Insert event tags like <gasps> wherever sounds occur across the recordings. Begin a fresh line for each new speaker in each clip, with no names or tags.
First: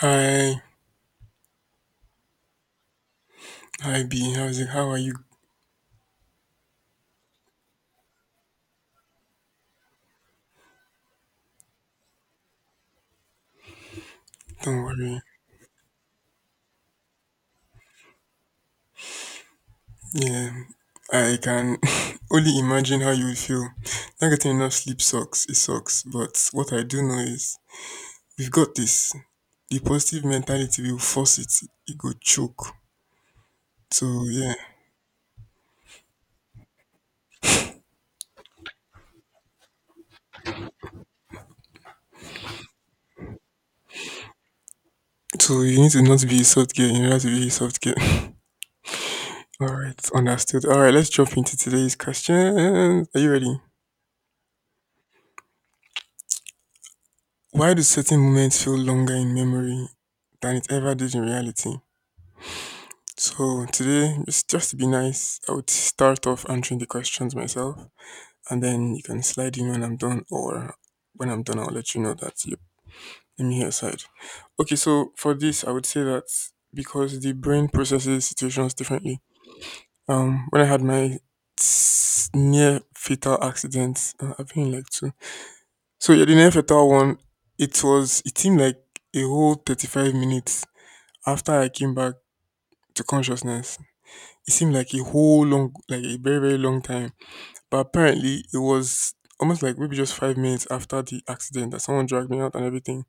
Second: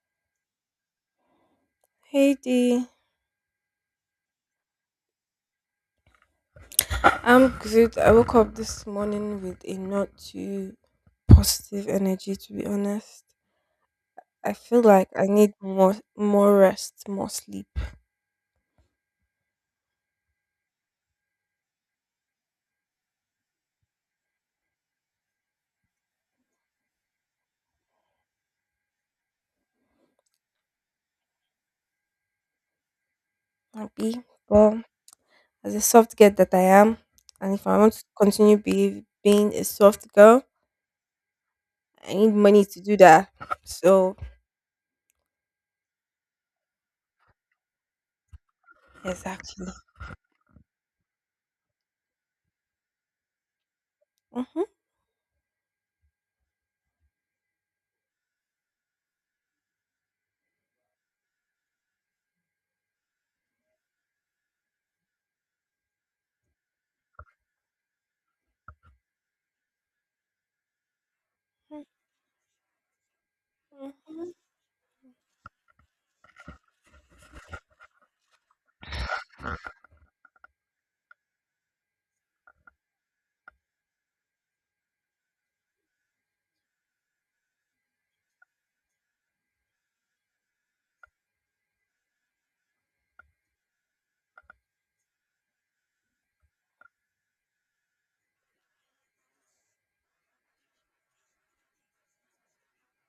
Hi,
Hey Dee.
hi B, how's it? How are you?
I'm good. I woke up this morning with a not too positive energy, to be honest. I
Don't
feel like
worry.
I need more rest, more sleep,
Yeah, I can <laughs> only imagine how you would feel. Not getting enough sleep sucks, it sucks. But what I do know is we've got this. The positive mentality will force it go choke. So
maybe.
yeah.
But as a soft girl that I am, and if I want to being a soft girl, I need money to do that. So
So you need to not be a soft girl in order to be a soft girl. <laughs>
exactly.
Alright, understood. Alright, let's jump into today's question. Are you ready?
Mm-hmm.
Why do certain moments feel longer in memory than it ever did in reality? So today, just to be nice, I would start off answering the questions myself, and then you can slide in when I'm done, or when I'm done, I'll let you know that you let me hear your side.
Mm-hmm.
Okay, so for this, I would say that because the brain processes situations differently. When I had my near fatal accident, I've been in like two. So yeah, the near fatal one, it seemed like a whole 35 minutes after I came back to consciousness. It seemed like a whole long, like a very, very long time. But apparently, it was almost like maybe just 5 minutes after the accident that someone dragged me out and everything.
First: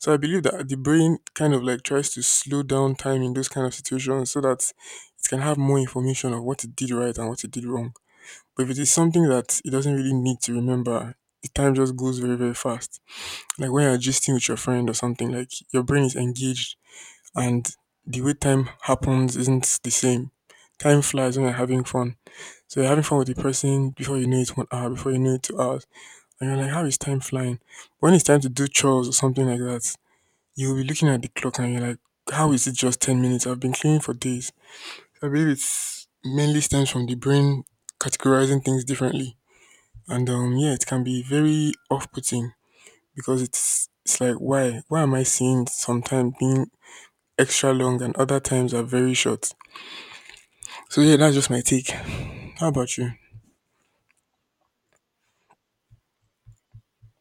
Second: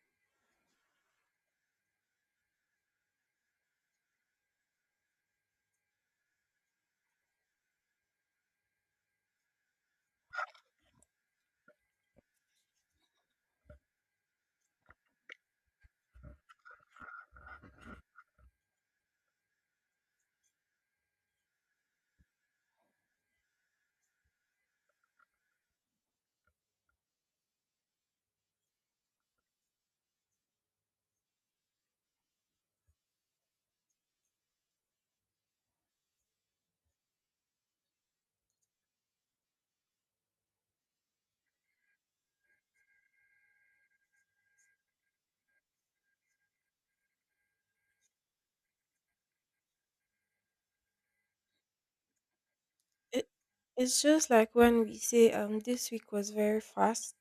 So I believe that the brain kind of like tries to slow down time in those kind of situations so that it can have more information of what it did right and what it did wrong. But if it is something that it doesn't really need to remember, the time just goes very, very fast. Like when you're gisting with your friend or something, like your brain is engaged and the way time happens isn't the same. Time flies when you're having fun. So you're having fun with the person before you know it, one hour, before you know it, 2 hours. And you're like, how is time flying? When it's time to do chores or something like that, you'll be looking at the clock and you're like, how is it just 10 minutes? I've been cleaning for days. I believe it's mainly stems from the brain categorizing things differently. And Yeah, it can be very off putting because it's like, why? Why am I seeing sometimes being extra long and other times are very short? So yeah, that's just my take. How about you?
It, it's just like when we say this week was very fast.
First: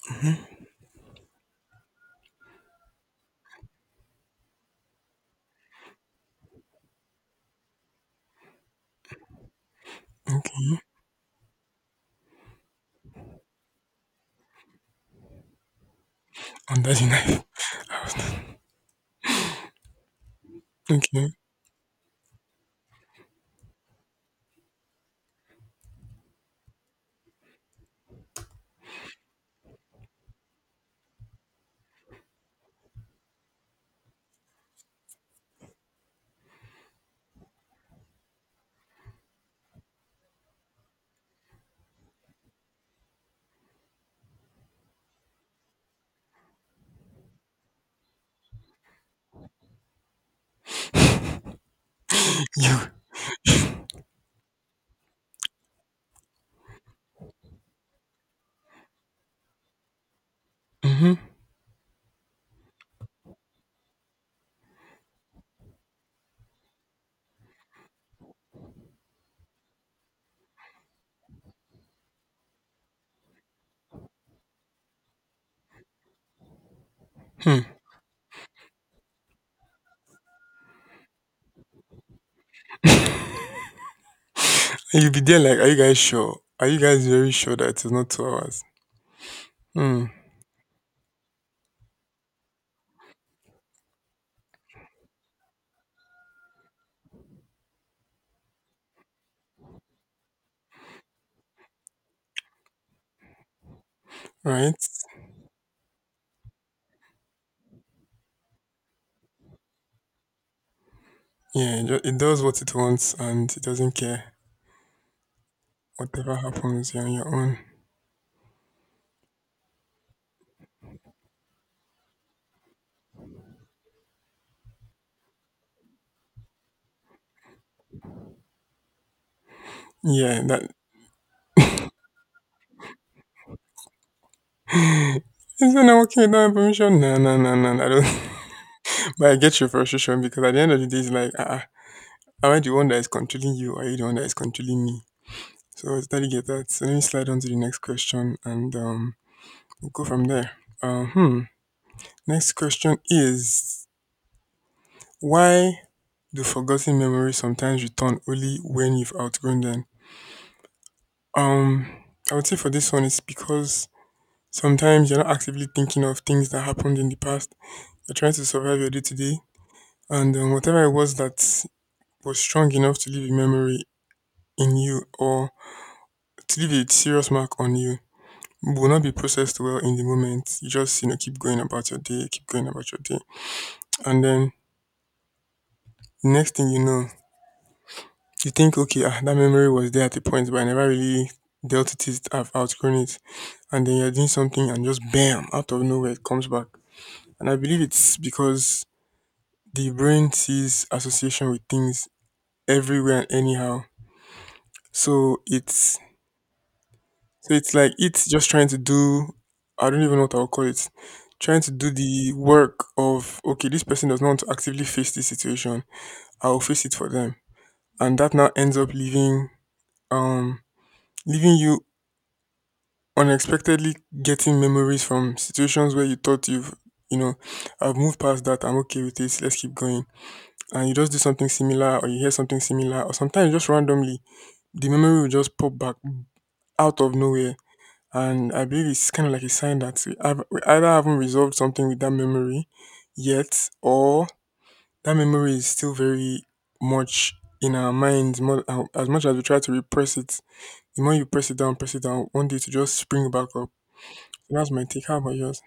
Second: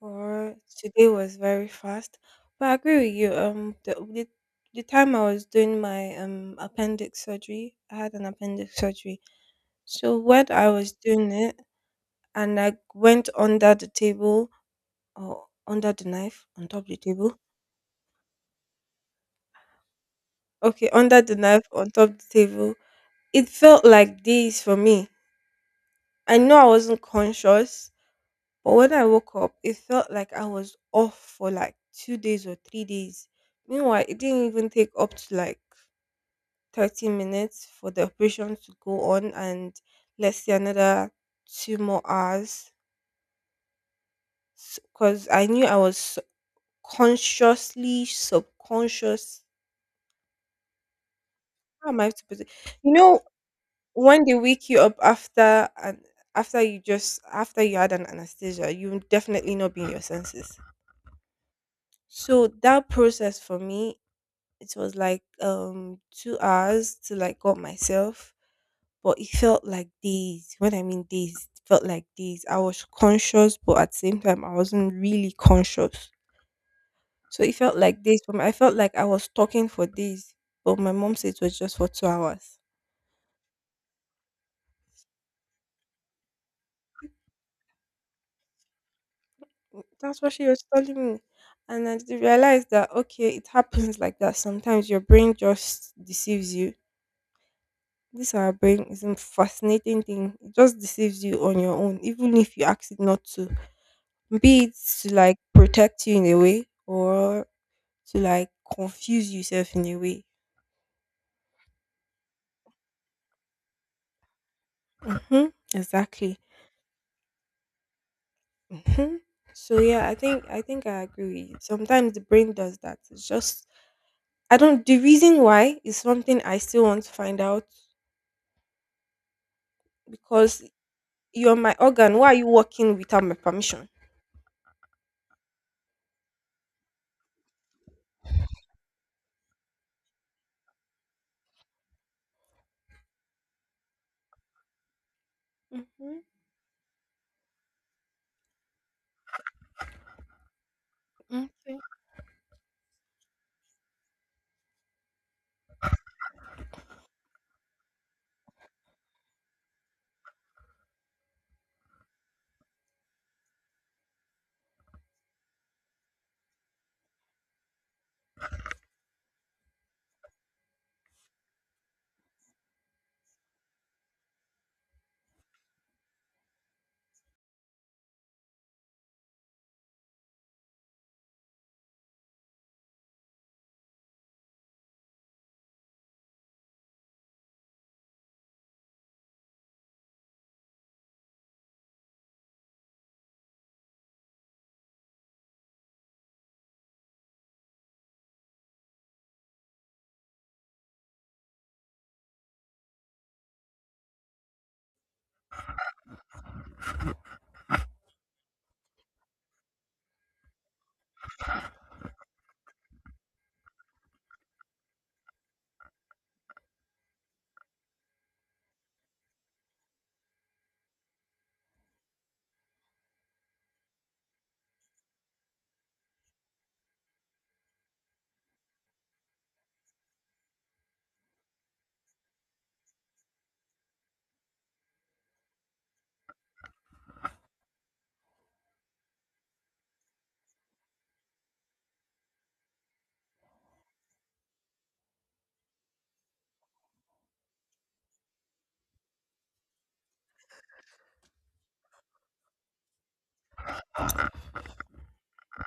Or today was very fast. But I agree with you. The time I was doing my appendix surgery, I had an appendix surgery. So when I
Okay.
was doing it, and I went under the table or under the knife on
On
top of the
that
table.
knife.
Okay, under
Okay.
the
<laughs>
knife on top of the table. It felt like this for me. I know I wasn't conscious, but when I woke up, it felt like I was off for like 2 days or 3 days. Meanwhile, it didn't even take up to like 30 minutes for the operation to go on, and let's say another 2 more hours because I knew I was consciously subconscious. How am I supposed to?
You
You know, when they wake you up after you just after you had an anesthesia, you will definitely not be in your senses.
hmm.
So that process for me, it was like 2 hours till I got myself, but it felt like days. When I mean days, it felt like days. I was conscious, but at the same time, I wasn't really conscious. So it
Hmm.
felt like days for me. I felt like I was talking for days, but my mom said it was just for 2 hours.
<laughs> You'll be there like, are you guys sure? Are you guys very sure that it's not 2 hours?
Mm.
Hmm.
That's what she was telling me. And realized that, okay, it happens like that. Sometimes your brain just deceives you. This our brain is a fascinating thing. It just deceives you on your own, even if you ask it not to. Be
Right?
it to like protect you in a way, or to like confuse yourself in a way.
Yeah, it it does what it wants and it doesn't care.
Hmm.
Whatever
Exactly.
happens, you're on your own.
Hmm. So yeah, I think I agree with you. Sometimes the brain does that. It's just I don't. The reason why is something I still want to find out,
Yeah,
because
that
you're my organ. Why are you working without my permission?
isn't that working without my permission? No, no, no, no, no, I don't. <laughs> But I get your frustration because at the end of the day, it's like, am I the one that is controlling you? Or are you the one that is controlling me? So I totally get that. So let me slide on to the next question and we'll go from there. Uh, hmm.
Hmm.
Next question is, why do forgotten memories sometimes return only when you've outgrown them? Um, I would say for this one, it's because sometimes you're not actively thinking of things that happened in the past. You're trying to survive your day to day, and whatever it was that was strong enough to leave a memory in you or to leave a serious mark on you will not be processed well in the moment. You just, you know, keep going about your day, keep going about your day. And then next thing you know, you think, okay, ah, that memory was there at a point, but I never really dealt with it. I've outgrown it. And then you're doing something and just bam, out of nowhere, it comes back. And I believe it's because the brain sees association with things everywhere and anyhow. So it's so it's like it's just trying to do, I don't even know what I'll call it. Trying to do the work of okay, this person does not want to actively face this situation. I'll face it for them. And that now ends up um leaving you unexpectedly getting memories from situations where you thought you've, you know, I've moved past that, I'm okay with this, let's keep going. And you just do something similar or you hear something similar or sometimes just randomly, the memory will just pop back out of nowhere. And I believe it's kind of like a sign that we have, we either haven't resolved something with that memory yet or that memory is still very much in our minds more, as much as we try to repress it. The more you press it down, one day to just spring back up. That's my take. How about yours?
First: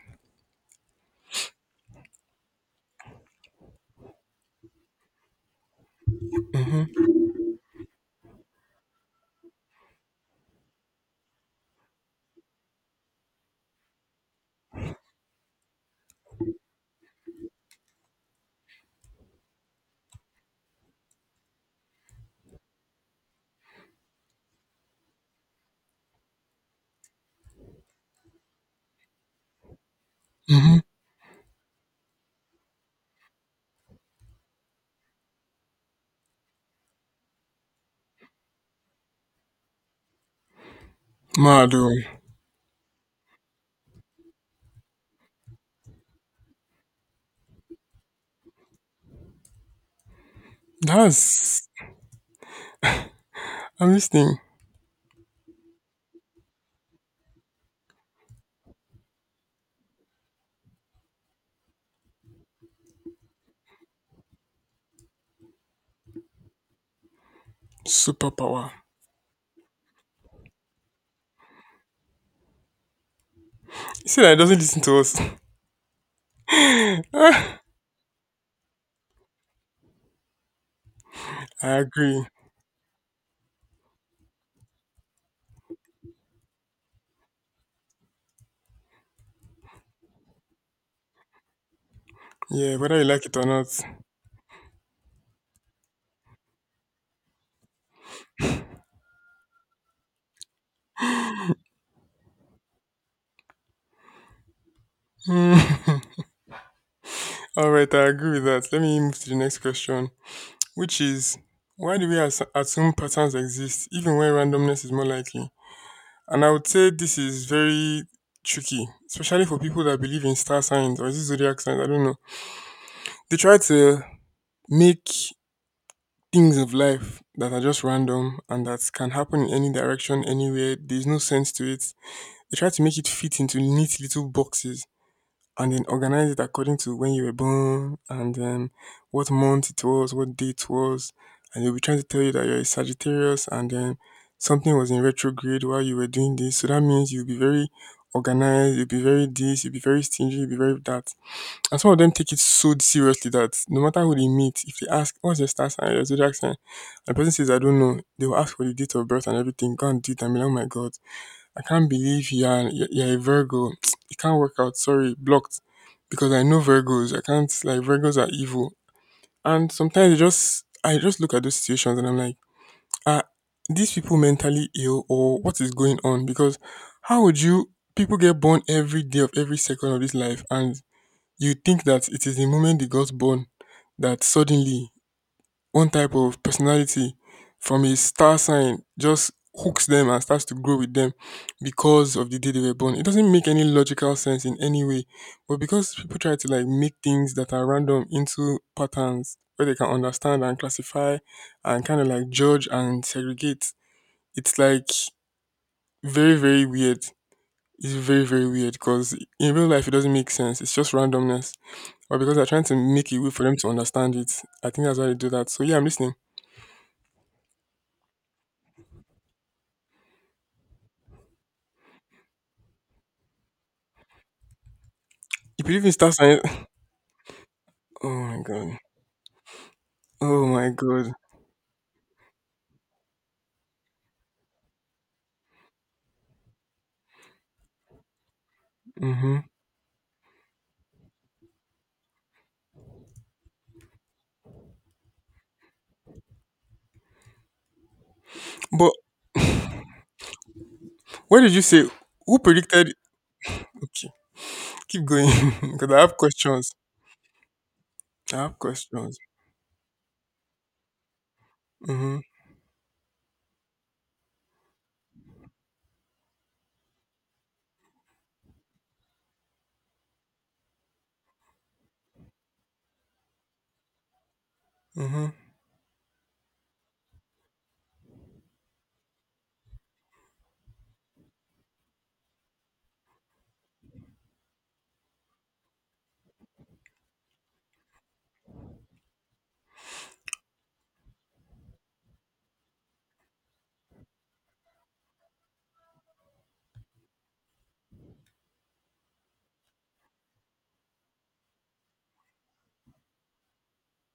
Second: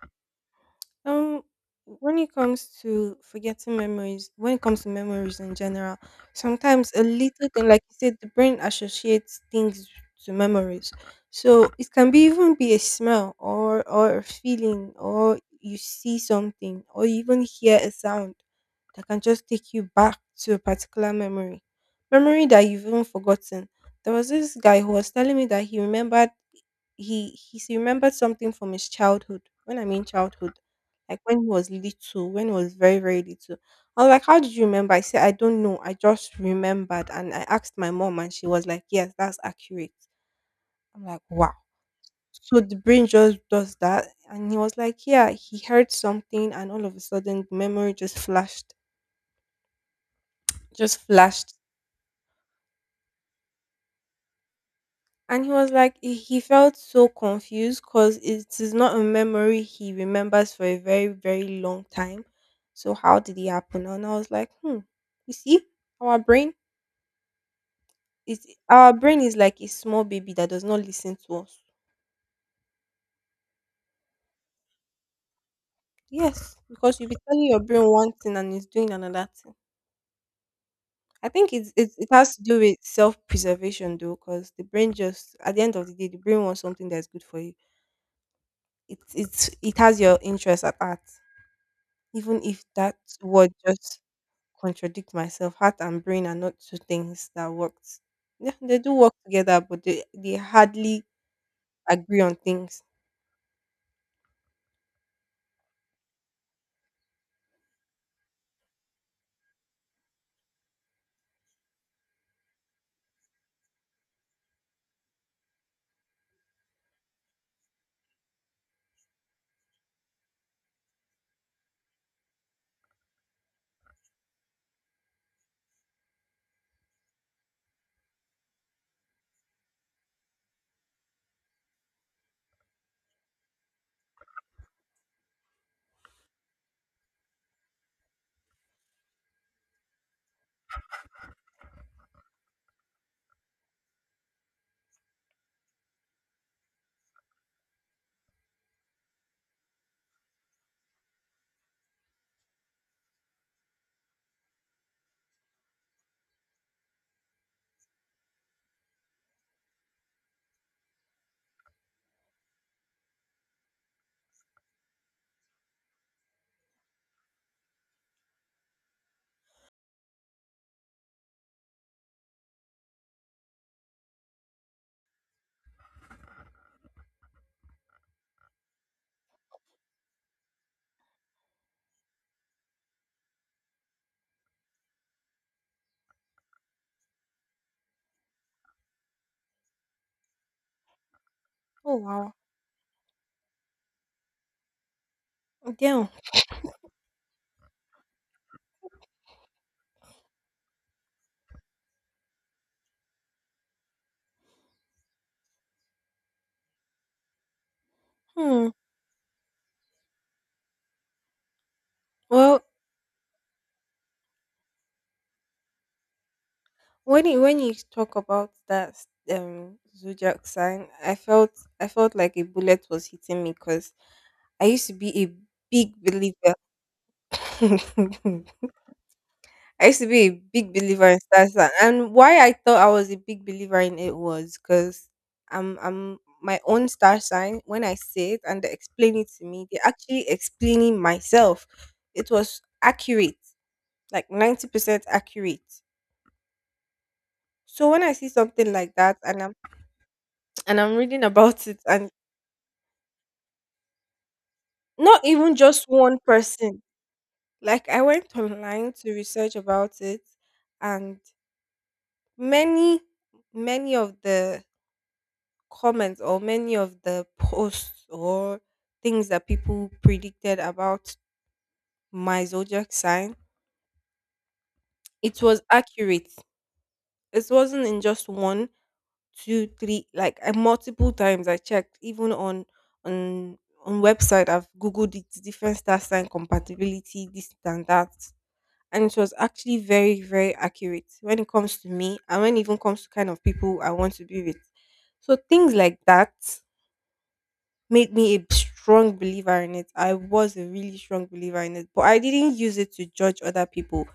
Um, when it comes to forgetting memories, when it comes to memories in general, sometimes a
Mm-hmm.
little thing, like you said, the brain associates things to memories. So it can be even be a smell, or a feeling, or you see something, or you even hear a sound that can just take you back to a particular memory that you've even forgotten. There was this guy who was telling me that he remembered remembered something from his childhood. When I mean childhood,
Mm-hmm.
like when he was little, when he was very, very little. I was like, "How did you remember?" I said, "I don't know. I just remembered." And I asked my mom, and she was like, "Yes, that's accurate." I'm like, "Wow."
Mad, oh.
So the brain just does that. And he was like, yeah, he heard something, and all of a sudden, the memory just flashed, just flashed.
That's, I'm listening.
And he was like, he felt so confused because it is not a memory he remembers for a very, very long time. So, how did it happen? And I was like, hmm, you see, our brain. It's
Superpower.
our brain is like a small baby that does not listen to us.
You see that it doesn't listen to us. <laughs>
Yes, because you'll be telling your
Ah,
brain one thing and it's doing another thing. I think it's,
I
it's it
agree.
has to do with self preservation though, because the brain just at the end of the day, the brain wants something that's good for you. It has your interest at heart, even if
Yeah,
that
whether you like it or
word
not.
just contradict myself. Heart and brain are not two things that works. Yeah, they do work together, but they hardly agree on things.
Mm. <laughs> All right, I agree with that. Let me move to the next question, which is why do we assume patterns exist even when randomness is more likely? And I would say this is very tricky, especially for people that believe in star signs or is it zodiac signs. I don't know. They try to make things of life that are just random and that can happen in any direction, anywhere. There's no sense to it. They try to make it fit into neat little boxes and then organize it according to when you were born and what month it was, what day it was. And they'll be trying to tell you that you're a Sagittarius and something was in retrograde while you were doing this. So that means you'll be very organized, you'll be very this, you'll be very stingy, you'll be very that. And some of them take it so seriously that no matter who they meet, if they ask, what's your star sign, your zodiac sign, and the person says, I don't know, they will ask for the date of birth and everything. Go and do it and be like, oh my God, I can't believe you are, you're a Virgo. <tsk> It can't work out. Sorry, blocked. Because I know Virgos. I can't, like, Virgos are evil. And sometimes it just, I just look at those situations and I'm like, ah, these people mentally ill or what is going on? Because how would you, people get born every day of every second of this life and you think that it is the moment they got born that suddenly one type of personality from a star sign just hooks them and starts to grow with them
Oh
because of
wow,
the day they were born. It doesn't make any logical sense in any way. But because
damn.
people try to like make things that are random into patterns where they can understand and classify and kind of like judge and segregate, it's like very, very weird. It's very, very
Hmm.
weird because in real life it doesn't make sense. It's just randomness or because they're
Well,
trying to make a way for them to understand it. I think that's why they do that. So yeah, I'm listening.
when you talk about that zodiac sign, I felt, I felt like a bullet was hitting me, because I used to be a
If you even
big
start signing,
believer.
<laughs> oh my
<laughs>
god,
I used to be a
oh my
big believer
god.
in star sign, and why I thought I was a big believer in it was because I'm my own star sign. When I say it and they explain it
Hmm.
to me, they're actually explaining myself. It was accurate, like 90% accurate. So when I see something
But
like that, and I'm reading
what did you
about it,
say?
and
Who predicted? Okay, keep
not
going.
even
<laughs>
just
Because I have
one
questions.
person. Like I went
I have
online to
questions.
research about it, and
Mm-hmm.
many, many of the comments, or many of the posts, or things that people predicted about my zodiac sign,
Mm-hmm.
it was accurate. It wasn't in just one, two, three. Multiple times I checked, even on on website. I've googled it, different star sign compatibility, this and that, and it was actually very very accurate when it comes to me, and when it even comes to kind of people I want to be with. So things like that made me a strong believer in it. I was a really strong believer in it, but I didn't use it to judge other people.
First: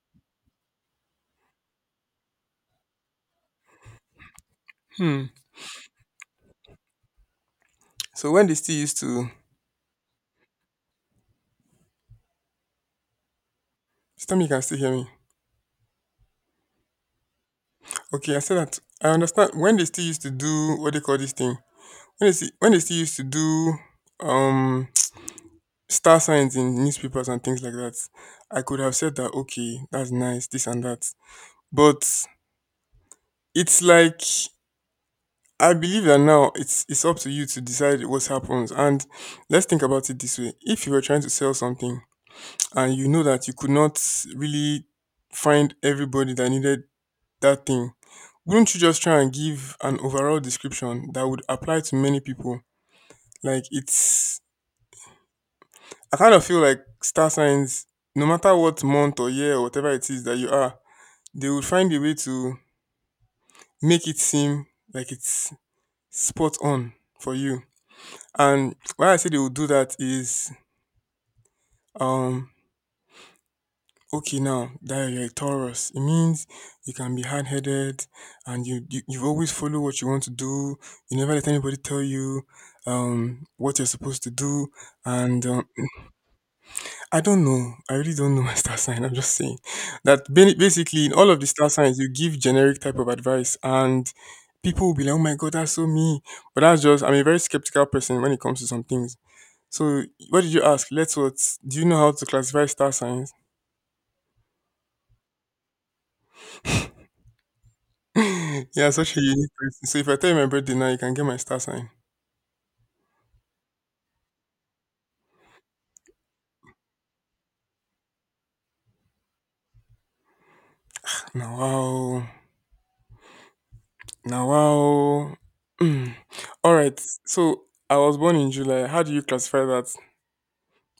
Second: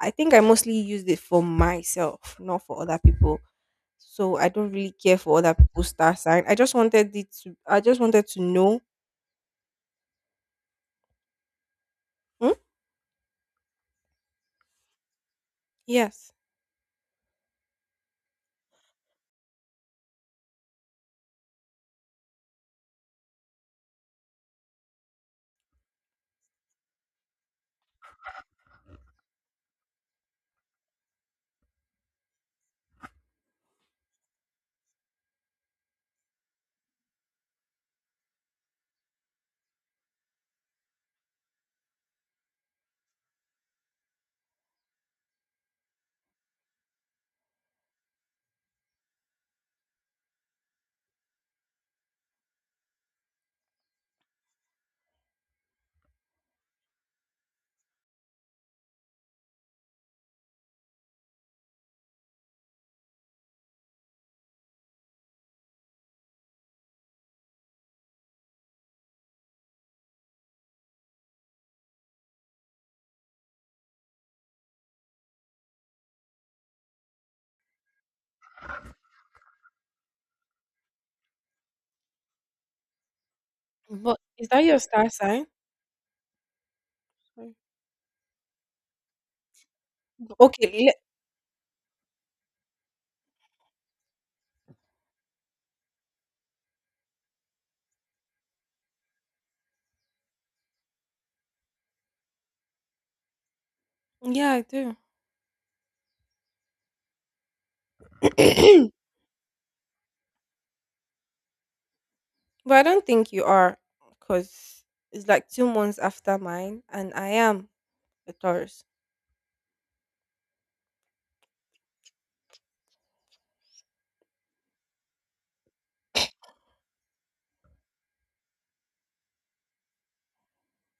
I think I mostly used it for myself, not for other people. So I don't really care
Hmm.
for other people's star sign. I just wanted it to I just wanted
So
to
when they still
know.
used to,
Hmm?
tell me you can still hear me.
Yes.
Okay, I said that I understand when they still used to do what they call this thing. When they still used to do um star signs in newspapers and things like that, I could have said that, okay, that's nice, this and that. But it's like I believe that now it's up to you to decide what happens. And let's think about it this way. If you were trying to sell something and you know that you could not really find everybody that needed that thing, wouldn't you just try and give an overall description that would apply to many people? Like it's, I kind of feel like star signs, no matter what month or year or whatever it is that you are, they will find a way to make it seem like it's spot on for you. And why I say they will do that is, um, okay, now that you're a Taurus, it means you can be hard headed and you always follow what you want to do. You never let anybody tell you what you're
But
supposed to
is that
do,
your star
and
sign?
um, I don't
Sorry.
know. I really don't know <laughs> my star sign. I'm just saying that
okay
basically in all of the star signs, you give generic type of advice, and people will be like, "Oh my god, that's so me." But that's just I'm a very skeptical person when it comes to some things. So what did you ask? Let's what? Do you know how to classify star signs?
yeah, I do.
<laughs> Yeah,
<clears throat>
such a unique person. So if I tell you my birthday now, you can get my star sign.
But I don't think you are, because it's like 2 months after mine, and I am a Taurus.
Now wow, now wow. <clears throat> Mm. All right. So I was born in July. How do you classify that?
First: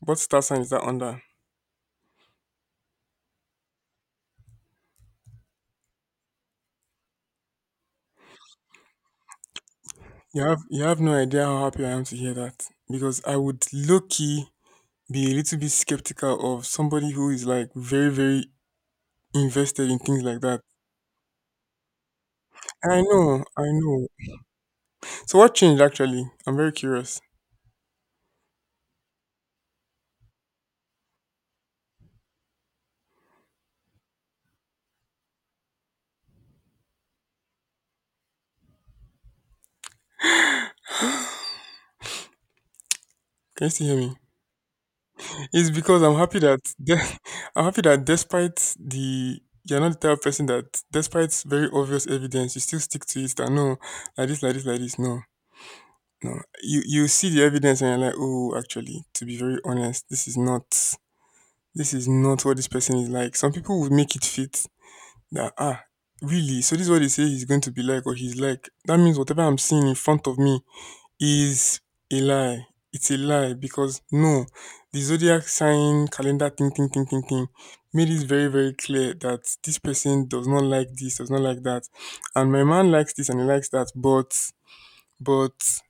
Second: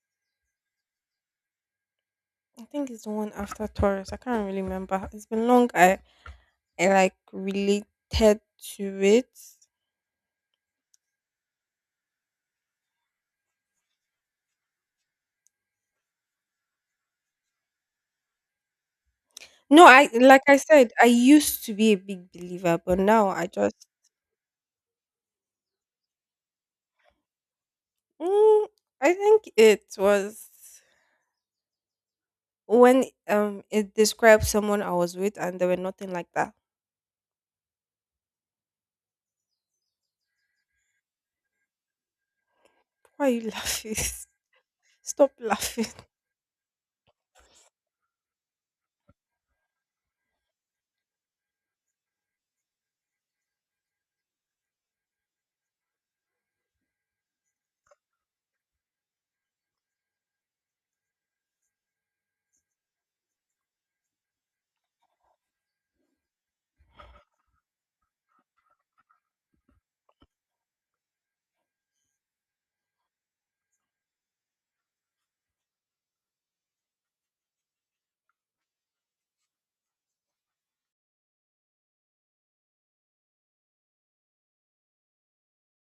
What star sign is that under?
I think it's the one after Taurus. I can't really remember. It's been long. I like related to it.
You have no idea how happy I am to hear that because I would low key be a little bit skeptical of somebody who is like very very
No,
invested in
I
things like
like I
that.
said, I used to be a big believer, but
I
now
know,
I
I
just.
know. So what changed actually? I'm very curious.
Mm, I think it was when it described someone I was with, and they were nothing like that.
<gasps> <sighs> Can
Why are you
you still
laughing?
hear me?
<laughs> Stop
It's
laughing.
because I'm happy that <laughs> I'm happy that despite the you're not the type of person that despite very obvious evidence you still stick to it. That no, like this, like this, like this. No, no. You see the evidence and you're like, oh, actually, to be very honest, this is not. This is not what this person is like. Some people would make it fit that, ah, really? So this is what they say he's going to be like or he's like. That means whatever I'm seeing in front of me is a lie. It's a lie because no, the zodiac sign calendar thing, thing, thing, thing, thing made it very, very clear that this person does not like this, does not like that. And my man likes this and he likes that, but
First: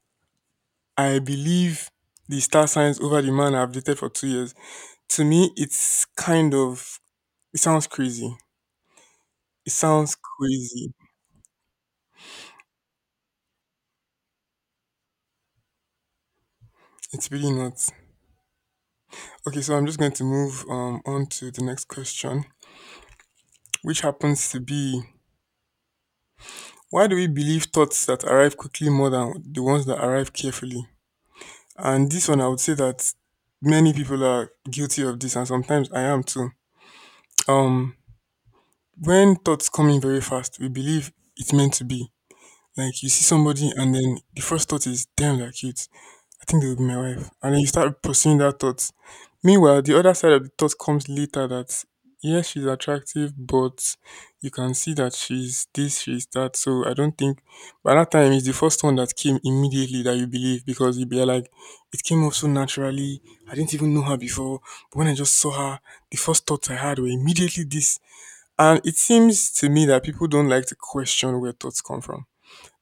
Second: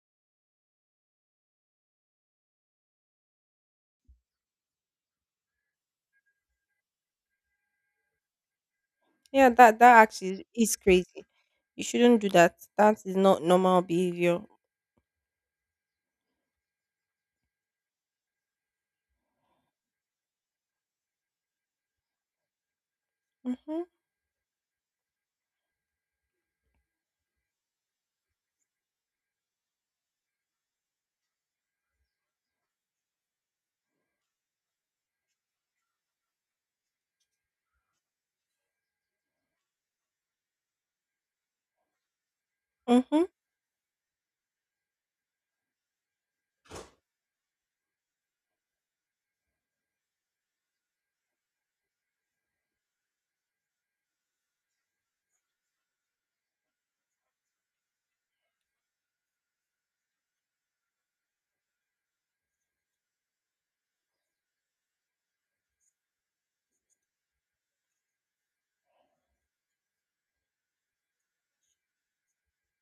I believe the star signs over the man I've dated for 2 years. To me, it's kind of it sounds crazy.
Yeah,
It
that that
sounds
actually is is
crazy.
crazy. You shouldn't do that. That is not normal behavior.
It's really not. Okay, so I'm just going to move on to the next question,
Mhm.
which happens to be why do we believe thoughts that arrive quickly more than the ones that arrive carefully? And this one, I would say that many people are guilty of this, and sometimes I am too. Um, when thoughts come in very fast, we believe it's meant to be. Like you see
Mhm.
somebody, and then the first thought is, damn, they're cute. I think it would be my wife. And then you start pursuing that thought. Meanwhile, the other side of the thought comes later that yes, she's attractive, but you can see that she's this, she's that. So I don't think by that time it's the first one that came immediately that you believe because you'd be like, it came up so naturally. I didn't even know her before. But when I just saw her, the first thoughts I had were immediately this. And it seems to me that people don't like to question where thoughts come from.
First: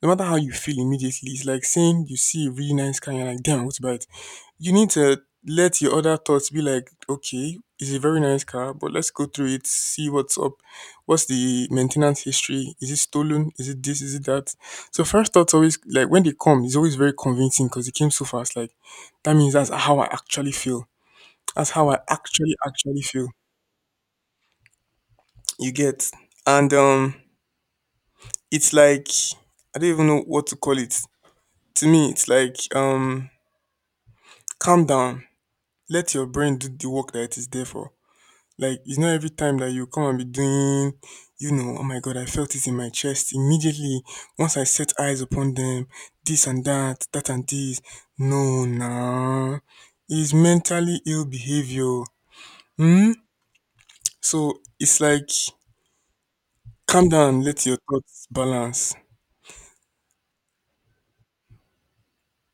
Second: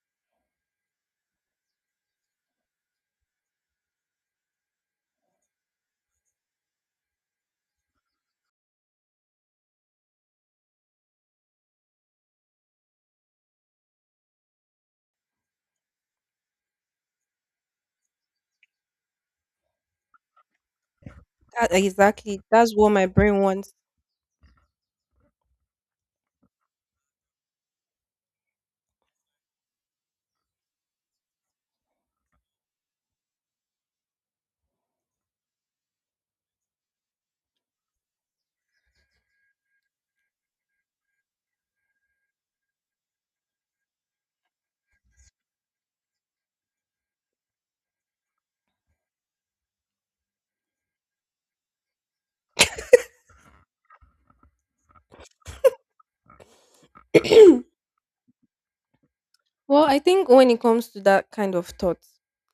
No matter how you feel immediately, it's like saying you see a really nice car and you're like, damn, I want to buy it. You need to let your other thoughts be like, okay, it's a very nice car, but let's go through it, see what's up, what's the maintenance history, is it stolen, is it this, is it that? So first thoughts always like when they come, it's always very convincing because it came so fast. Like that means that's how I actually feel. That's
That
how I
exactly.
actually
That's what
actually
my
feel.
brain wants.
You get, and it's like I don't even know what to call it. To me, it's like calm down, let your brain do the work that it is there for. Like it's not every time that you come and be doing, oh my god, I felt it in my chest immediately once I set eyes upon them, this and that, that and this. No, nah, it's mentally ill behavior. Hmm. So it's like calm down, let your
<clears throat>
thoughts balance.
Well, I think when it comes to that kind of thought,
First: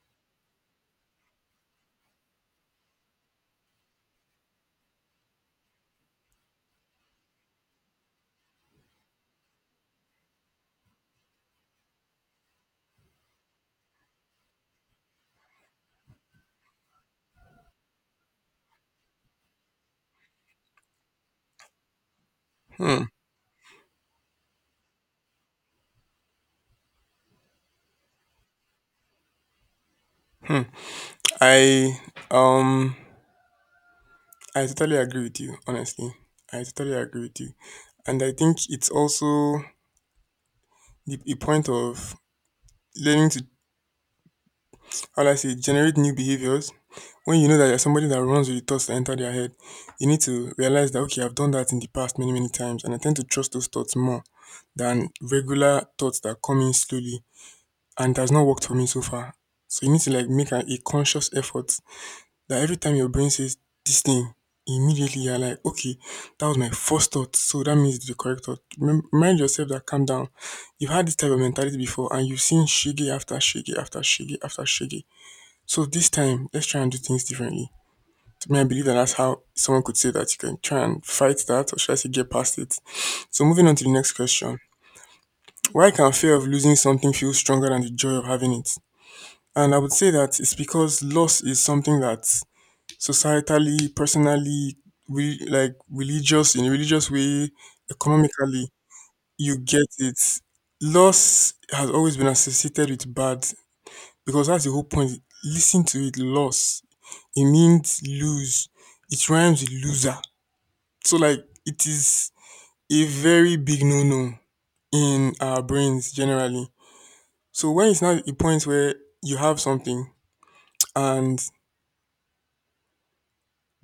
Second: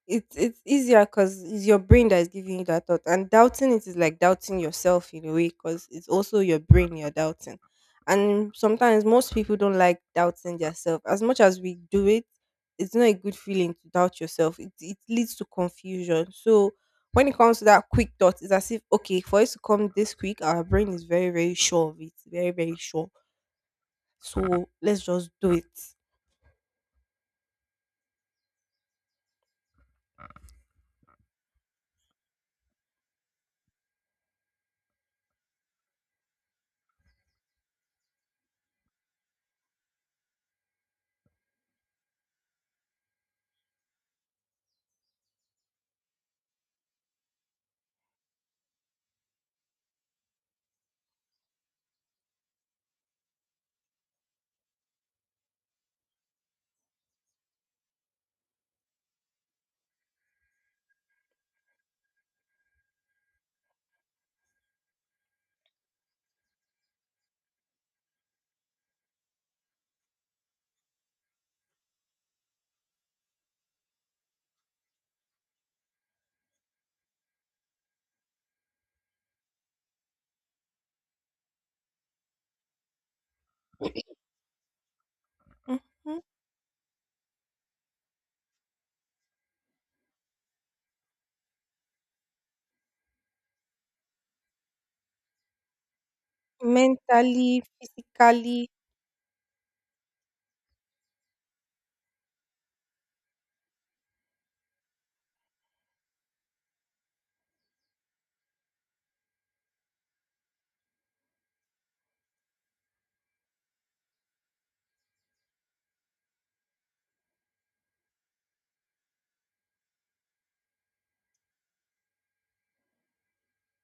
it's easier because it's your brain that is giving you that thought, and doubting it is like doubting yourself in a way, because it's also your brain you're doubting, and sometimes most people don't like doubting themselves as much as we do it. It's not a good feeling to doubt yourself. It leads to confusion. So when it comes to that quick thought, it's as if okay, for it to come this quick, our brain is very very sure of it, very very
Hmm.
sure. So let's just do it.
Hmm. I um I totally agree with you. Honestly, I totally agree with you, and I think it's also the a point of learning to how do I say generate new behaviors. When you know that you're somebody that runs with the thoughts that enter their head, you need to realize that okay, I've done that in the past many, many times, and I tend to trust those thoughts more than regular thoughts that come in slowly and it has not worked for me so far. So you need to like make a conscious effort that every time your brain says this thing, immediately you're like, okay, that was my first thought, so that means it's the correct thought. Remind yourself that calm down. You've had this type of mentality before, and you've seen shiggy after shiggy after shiggy after shiggy. So this time, let's try and do things differently. To me, I believe that that's how someone could say that you can try and fight that, or should I say, get past it. So moving on to the next
<laughs>
question, why can
Mhm.
fear of losing something feel stronger than the joy of having it? And I would say that it's because loss is something that societally, personally, like religious in a religious way,
Mentally, physically.
economically, you get it. Loss has always been associated with bad because that's the whole point. Listen to it, loss. It means lose. It rhymes with loser. So like it is a very big no-no in our brains generally. So when it's not a point where you have something and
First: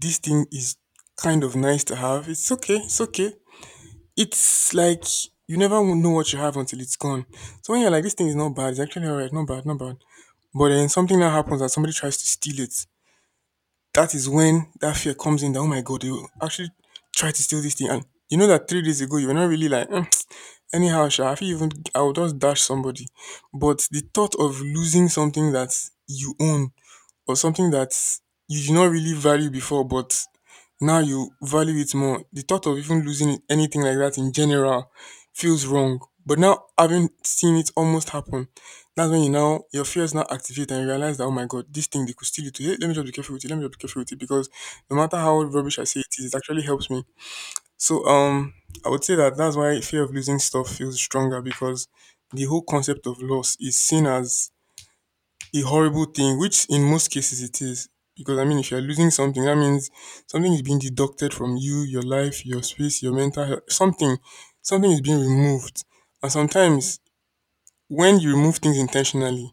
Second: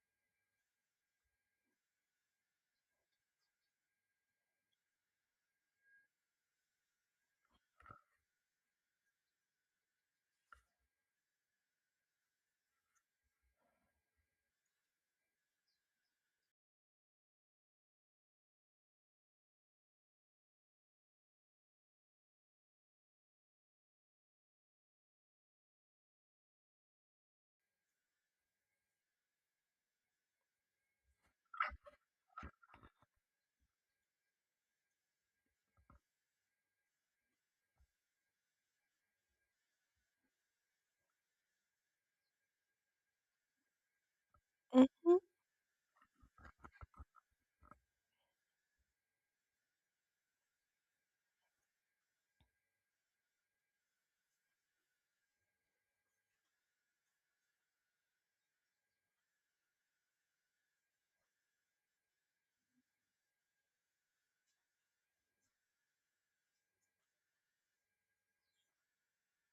this thing is kind of nice to have, it's okay, it's okay. It's like you never will know what you have until it's gone. So when you're like, this thing is not bad, it's actually alright, not bad, not bad. But then something now happens that somebody tries to steal it, that is when that fear comes in that oh my god, they will actually try to steal this thing. And you know that 3 days ago you were not really like "Mm, anyhow, sha, I feel even I will just dash somebody." But the thought of losing something that you own or something that you did not really value before, but now you value it more. The thought of even losing anything like that in general feels wrong. But now having seen it almost happen, that's when you now your fears now activate and you realize that oh my god, this thing they could steal it. Hey, let me just be careful with it. Let me just be careful with it because no matter
Mhm,
how rubbish I say it is, it actually helps me. So I would say that that's why fear of losing stuff feels stronger because the whole concept of loss is seen as a horrible thing, which in most cases it is. Because I mean, if you're losing something, that means something is being deducted from you, your life, your space, your mental health, something, something is being removed. And sometimes when you remove things intentionally,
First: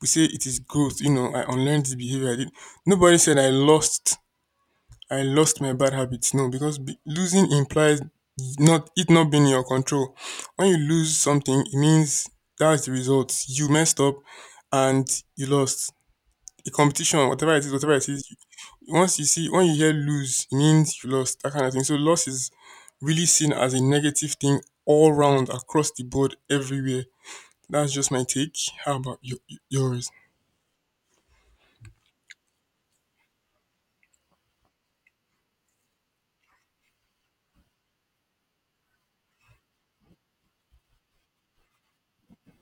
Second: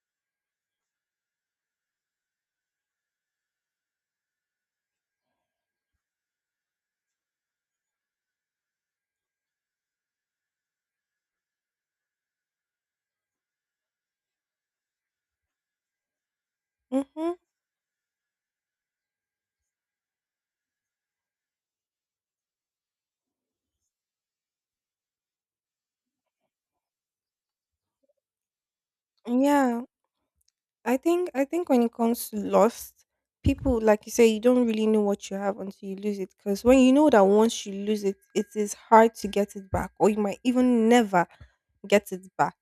we say it is growth. You know, I unlearned this behavior. I did. Nobody said I lost. I lost my bad habits. No, because losing implies not it not being in your control. When you lose something, it means that's the result. You messed up, and you lost. The competition,
mhm.
whatever it is, once you see, when you hear lose, it means you lost, that kind of thing. So loss is really seen as a negative thing all round, across the board, everywhere. That's just my take. How about
Yeah.
yours?
I think when it comes to loss, people, like you say, you don't really know what you have until you lose it. Because when you know that once you lose it, it is hard to get it back, or you might even never get it back.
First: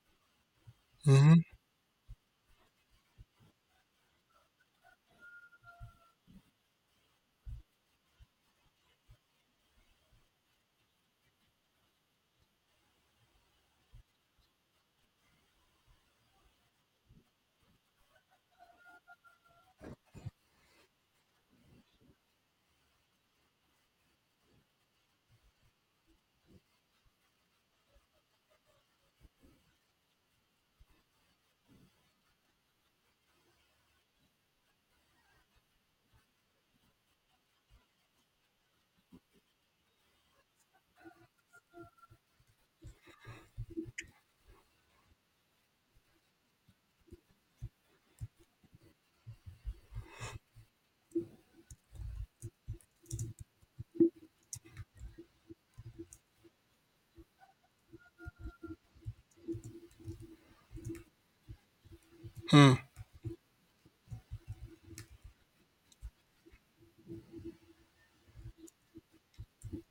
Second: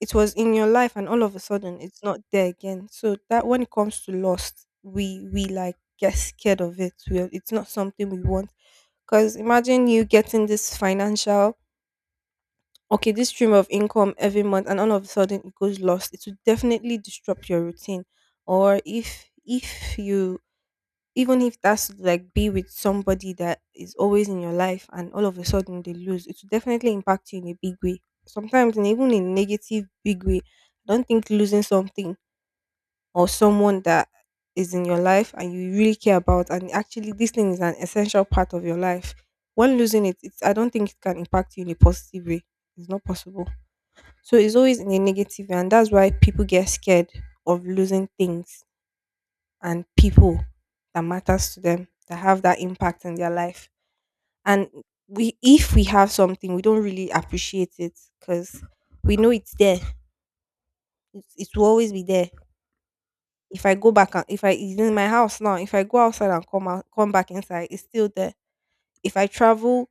It was in your life, and all of
Mm-hmm.
a sudden, it's not there again. So that when it comes to lost, we like get scared of it. It's not something we want. Because imagine you getting this financial okay, this stream of income every month, and all of a sudden it goes lost, it will definitely disrupt your routine. Or if you, even if that's like be with somebody that is always in your life and all of a sudden they lose, it will definitely impact you in a big way. Sometimes, and even in negative big way. I don't think losing something or someone that is in your life and you really care about, and actually this thing is an essential part of your life. When losing it, it's, I don't think it can impact you in a positive way. It's not possible. So it's always in the negative, and that's why people get scared of losing things, and people that matters to them, that have that impact in their life. And we, if we have something, we don't really appreciate it, because we know it's there. It will always be there. If I go back, and if I, it's in my house now, if I go outside and come out, come back inside, it's still there. If I travel,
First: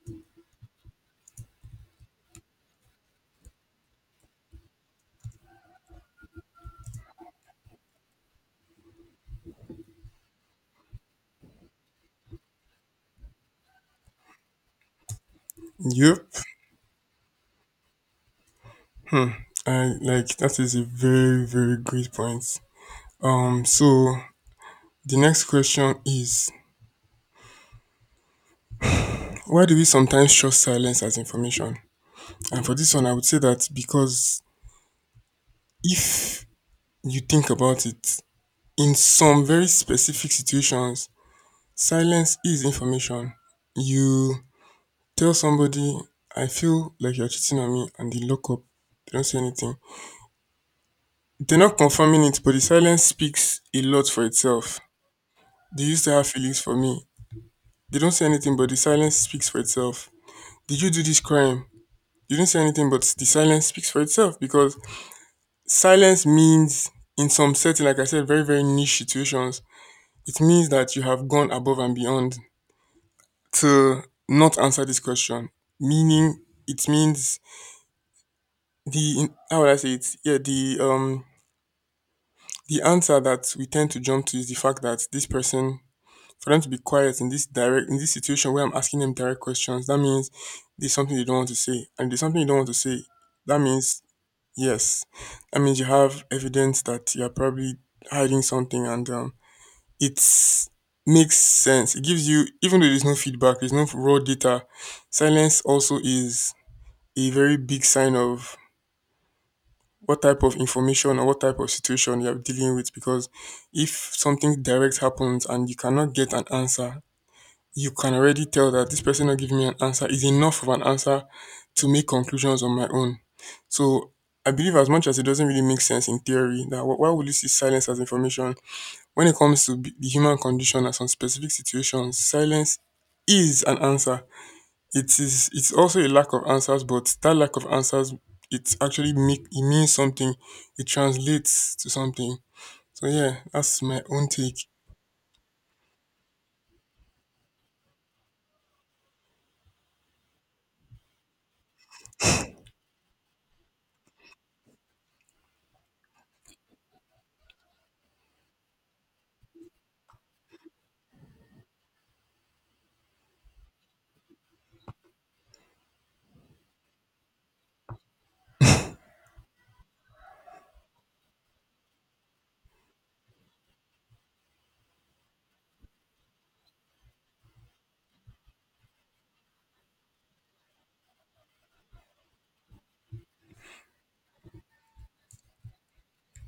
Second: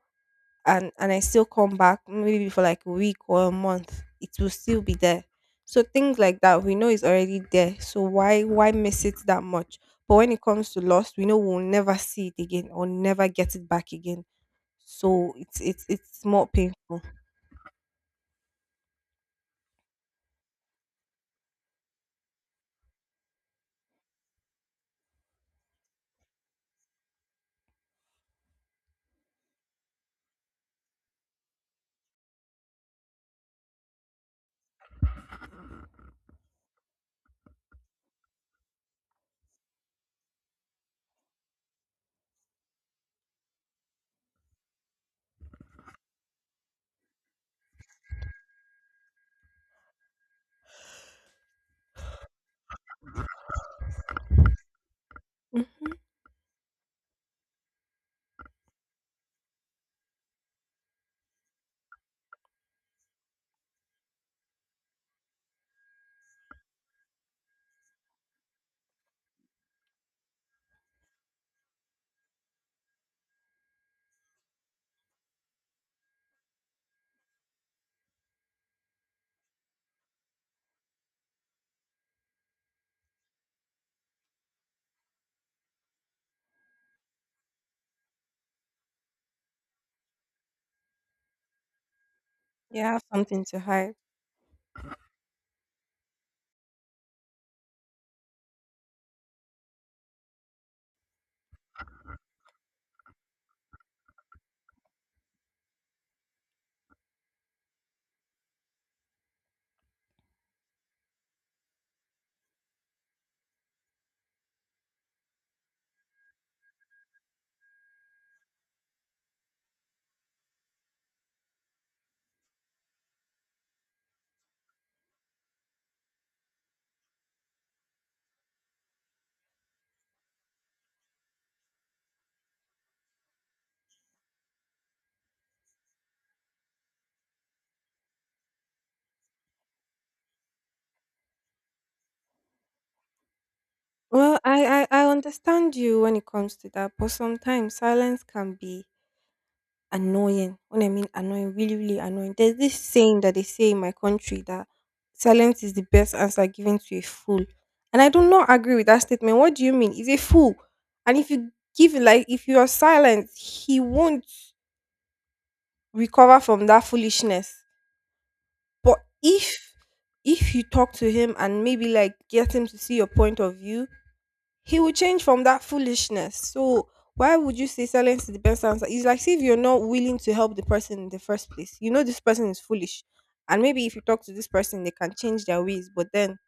and I still come back maybe for like a week or a month, it will still be there. So things like that, we know it's already there. So why miss it that much? But when it comes to loss, we know we'll never see it again, or never get it back again. So it's
Yep.
more painful.
I like that is a very, very great point. So the next question is why do we sometimes trust silence as information? And for this one I would say that because if you think about it, in some very specific situations, silence is information. You tell somebody, I feel like you're cheating on me, and they lock up. They don't say anything. They're not confirming it, but the silence speaks a lot for itself. They
Mm.
used to have feelings for me? They don't say anything, but the silence speaks for itself. Did you do this crime? You didn't say anything, but the silence speaks for itself because silence means, in some setting, like I said, very, very niche situations, it means that you have gone above and beyond to not answer this question, meaning it means the how would I say it? Yeah, the the answer that we tend to jump to is the fact that this person for them to be quiet in this direct in this situation where I'm asking them direct questions, that means there's something they don't want to say. And if there's something you don't want to
Yeah,
say,
have something to
that
hide.
means yes. That means you have evidence that you're probably hiding something and it's makes sense. It gives you, even though there's no feedback, there's no raw data, silence also is a very big sign of what type of information or what type of situation you're dealing with, because if something direct happens and you cannot get an answer, you can already tell that this person not giving me an answer is enough of an answer to make conclusions on my own. So I believe, as much as it doesn't really make sense in theory that why would you see silence as information, when it comes to the human condition and some specific situations, silence is an answer. It is. It's also a lack of answers, but that lack of answers, it actually make it means something. It translates to something. So yeah, that's my own
Well,
take.
I understand you when it comes to that, but sometimes silence can be annoying. When I mean annoying, really, really annoying. There's this saying that they say in my country that silence is the best answer given to a fool. And I do not agree with that statement. What do you mean? He's a fool. And if you give like if you are silent, he won't recover from that foolishness. But if you talk to him and maybe like get him to see your point of view, he will change from that foolishness. So why would you say silence is the best answer? It's like see if you're not willing to help the person in the first place. You know this person is foolish. And maybe if you talk to this person, they can change their ways, but then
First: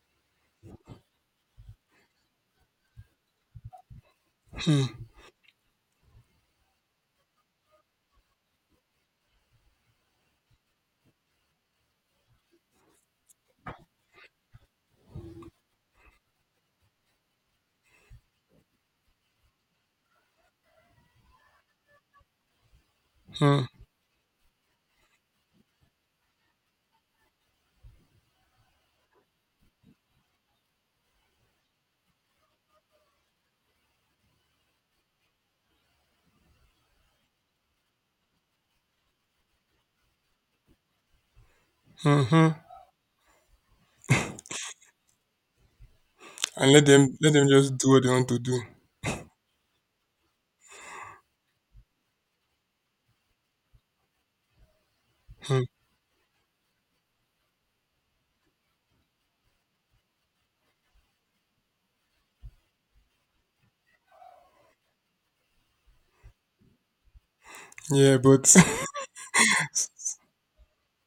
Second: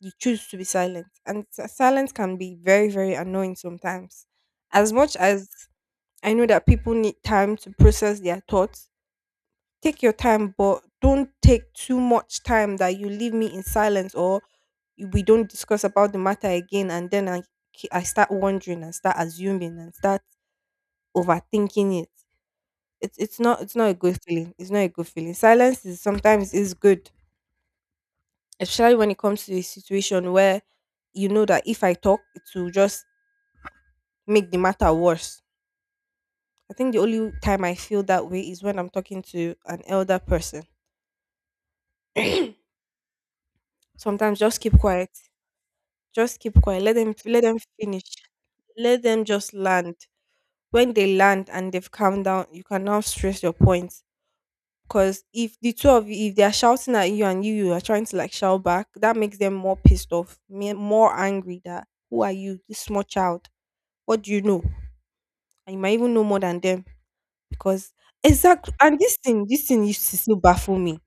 you choose to be silent. Silence can be very, very annoying sometimes. As much as I know that people need time to process their thoughts, take your time, but don't take too much time that you leave me in silence or we don't discuss about the matter again. And then I start wondering and start assuming and start overthinking it. It's not
Hmm.
it's not a good feeling. It's not a good feeling. Silence is sometimes is good, especially when it comes to a situation where you know that if I talk, it will just make the matter worse. I think the only time I feel that way is when I'm talking to an elder person.
Hmm, hmm.
Sometimes just keep quiet. Just keep
And
quiet.
let
Let
them
them
let
let
them
them
just do what
finish.
they want to do.
Let them just land. When they land and they've calmed down, you can now stress your points. Because if
Hmm.
the two of you, if they are shouting at you and you are trying to like shout back, that makes them more pissed off, more angry. That who are you, this small child? What do you know? And you might even know more than them because
Yeah, but
exactly. And this thing
<laughs>
used to still baffle me.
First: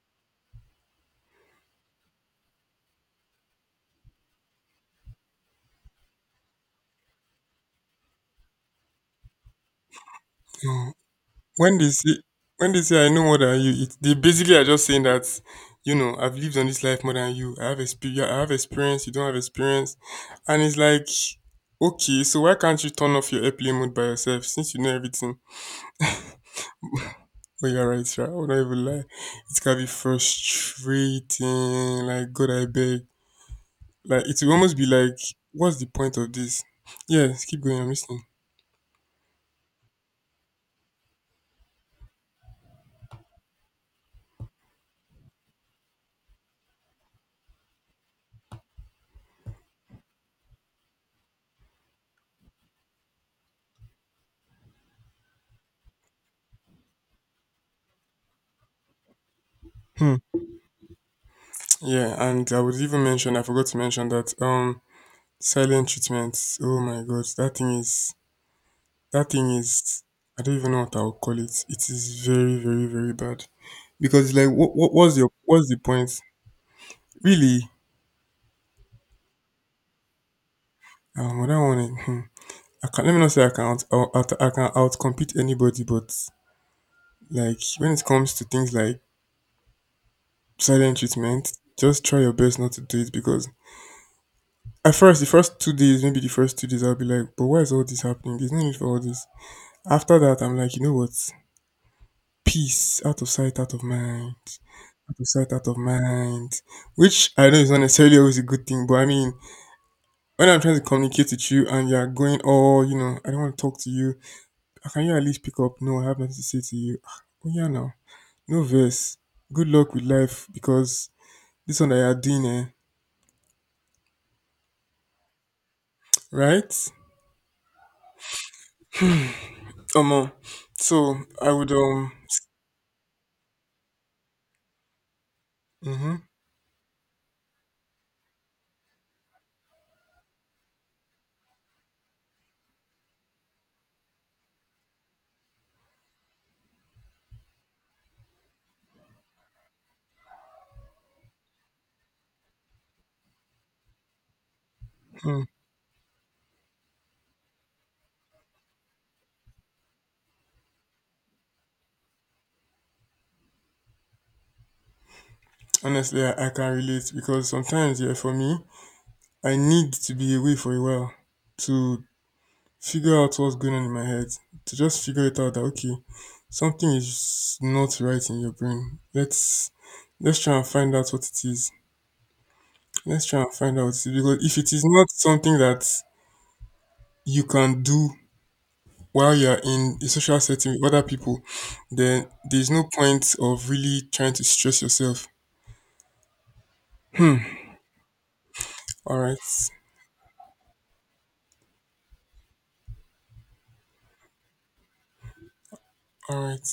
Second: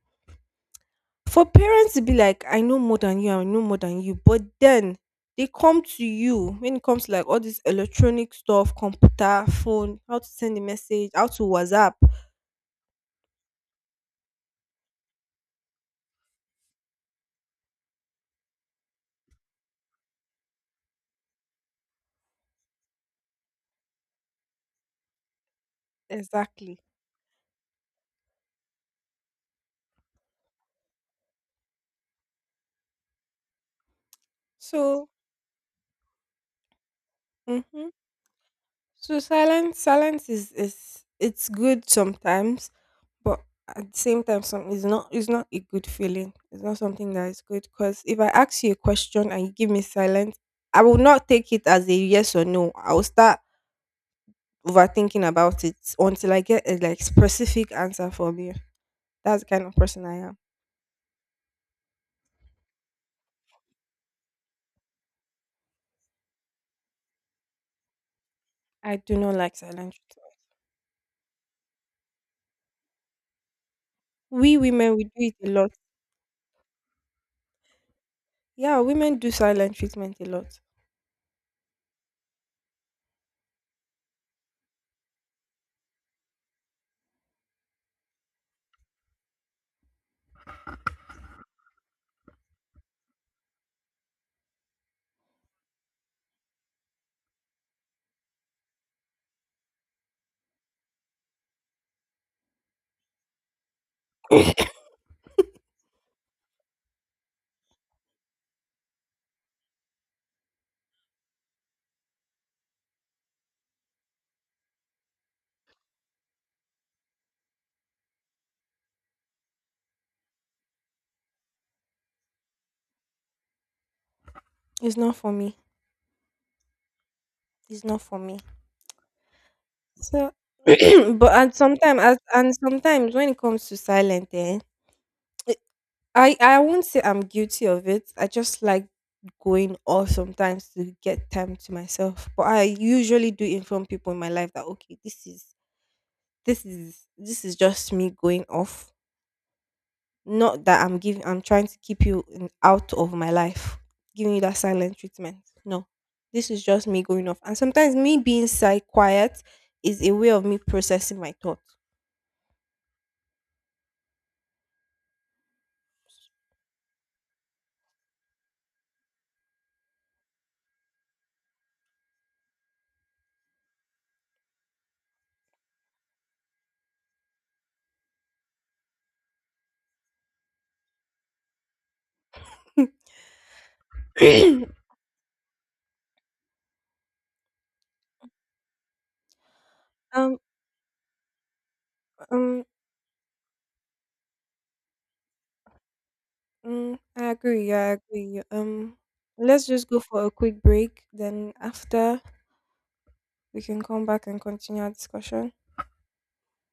For parents to be like, I know more than you, I know more than you, but then they come to you when it comes to like all this electronic stuff, computer, phone, how to send a message, how to
when they
WhatsApp.
say when they say I know more than you, it, they basically are just saying that, you know, I've lived on this life more than you. I have experience. I have experience. You don't have experience, and it's like, okay, so why can't you turn off your airplane mode by yourself since you know everything?
Exactly.
But you're right, sir. I will not even lie. It can be frustrating. Like, God, I beg. Like, it will almost be
So,
like, what's the point of this? Yes, keep going. I'm
hmm
listening.
so silence, silence is it's good sometimes, but at the same time, some it's not a good feeling. It's not something that is good because if I ask you a question and you give me silence, I will not take it as a yes or no. I will start overthinking about it until I get a like specific answer from you. That's the kind of person
Hmm.
I am.
Yeah, and I would even mention, I forgot to mention that silent treatments. Oh my God, that thing is
I do
that
not
thing
like silent
is.
treatment.
I don't even know what I would call it. It is very, very, very bad, because it's like,
We women we do
what's your,
it a
what's
lot.
the point? Really?
Yeah, women do silent treatment a lot.
What I want Hmm. I can, let me not say I can out, out I can outcompete anybody, but like when it comes to things like silent treatment, just try your best not to do it, because at first, the first 2 days, maybe the first 2 days, I'll be like, but why is all this happening? There's no need for all this. After that, I'm like, you know what? Peace, out of sight, out of mind. Out of sight, out of mind. Which I know is not necessarily always a good thing, but I mean, when I'm trying to communicate with you and you're going, oh, you know, I don't want to talk to you, can you at least pick up? No, I have nothing to say to you. Ah. Oh, yeah, now. No verse. Good luck with life, because this one that you're doing, eh?
It's not for me.
Right?
It's not for me. So
Um, so
<clears throat> but
I would
and sometimes when it comes to silent it-
mhm,
I won't say I'm guilty of it. I just like going off sometimes to get time to myself. But I usually do inform people in my life that okay, this is just me going off. Not that I'm trying to keep you out of my life, giving you that silent treatment.
mm
No. This is just me going off. And sometimes me being quiet is a way of me processing my thoughts.
Honestly, I, can relate because sometimes, yeah, for me, I need to be away for a while to figure out what's going on in my head, to just figure it out that okay, something is not right in your brain. Let's try and find out what it is.
<coughs> <clears throat>
Let's try and find out what it is Because if it is not something that you can do while you're in a
um,
social setting with other people, then
um,
there's no point of really trying to stress yourself.
I agree. I agree.
All right.
Let's just go for a quick break. Then after we can come back and continue our discussion.
All right.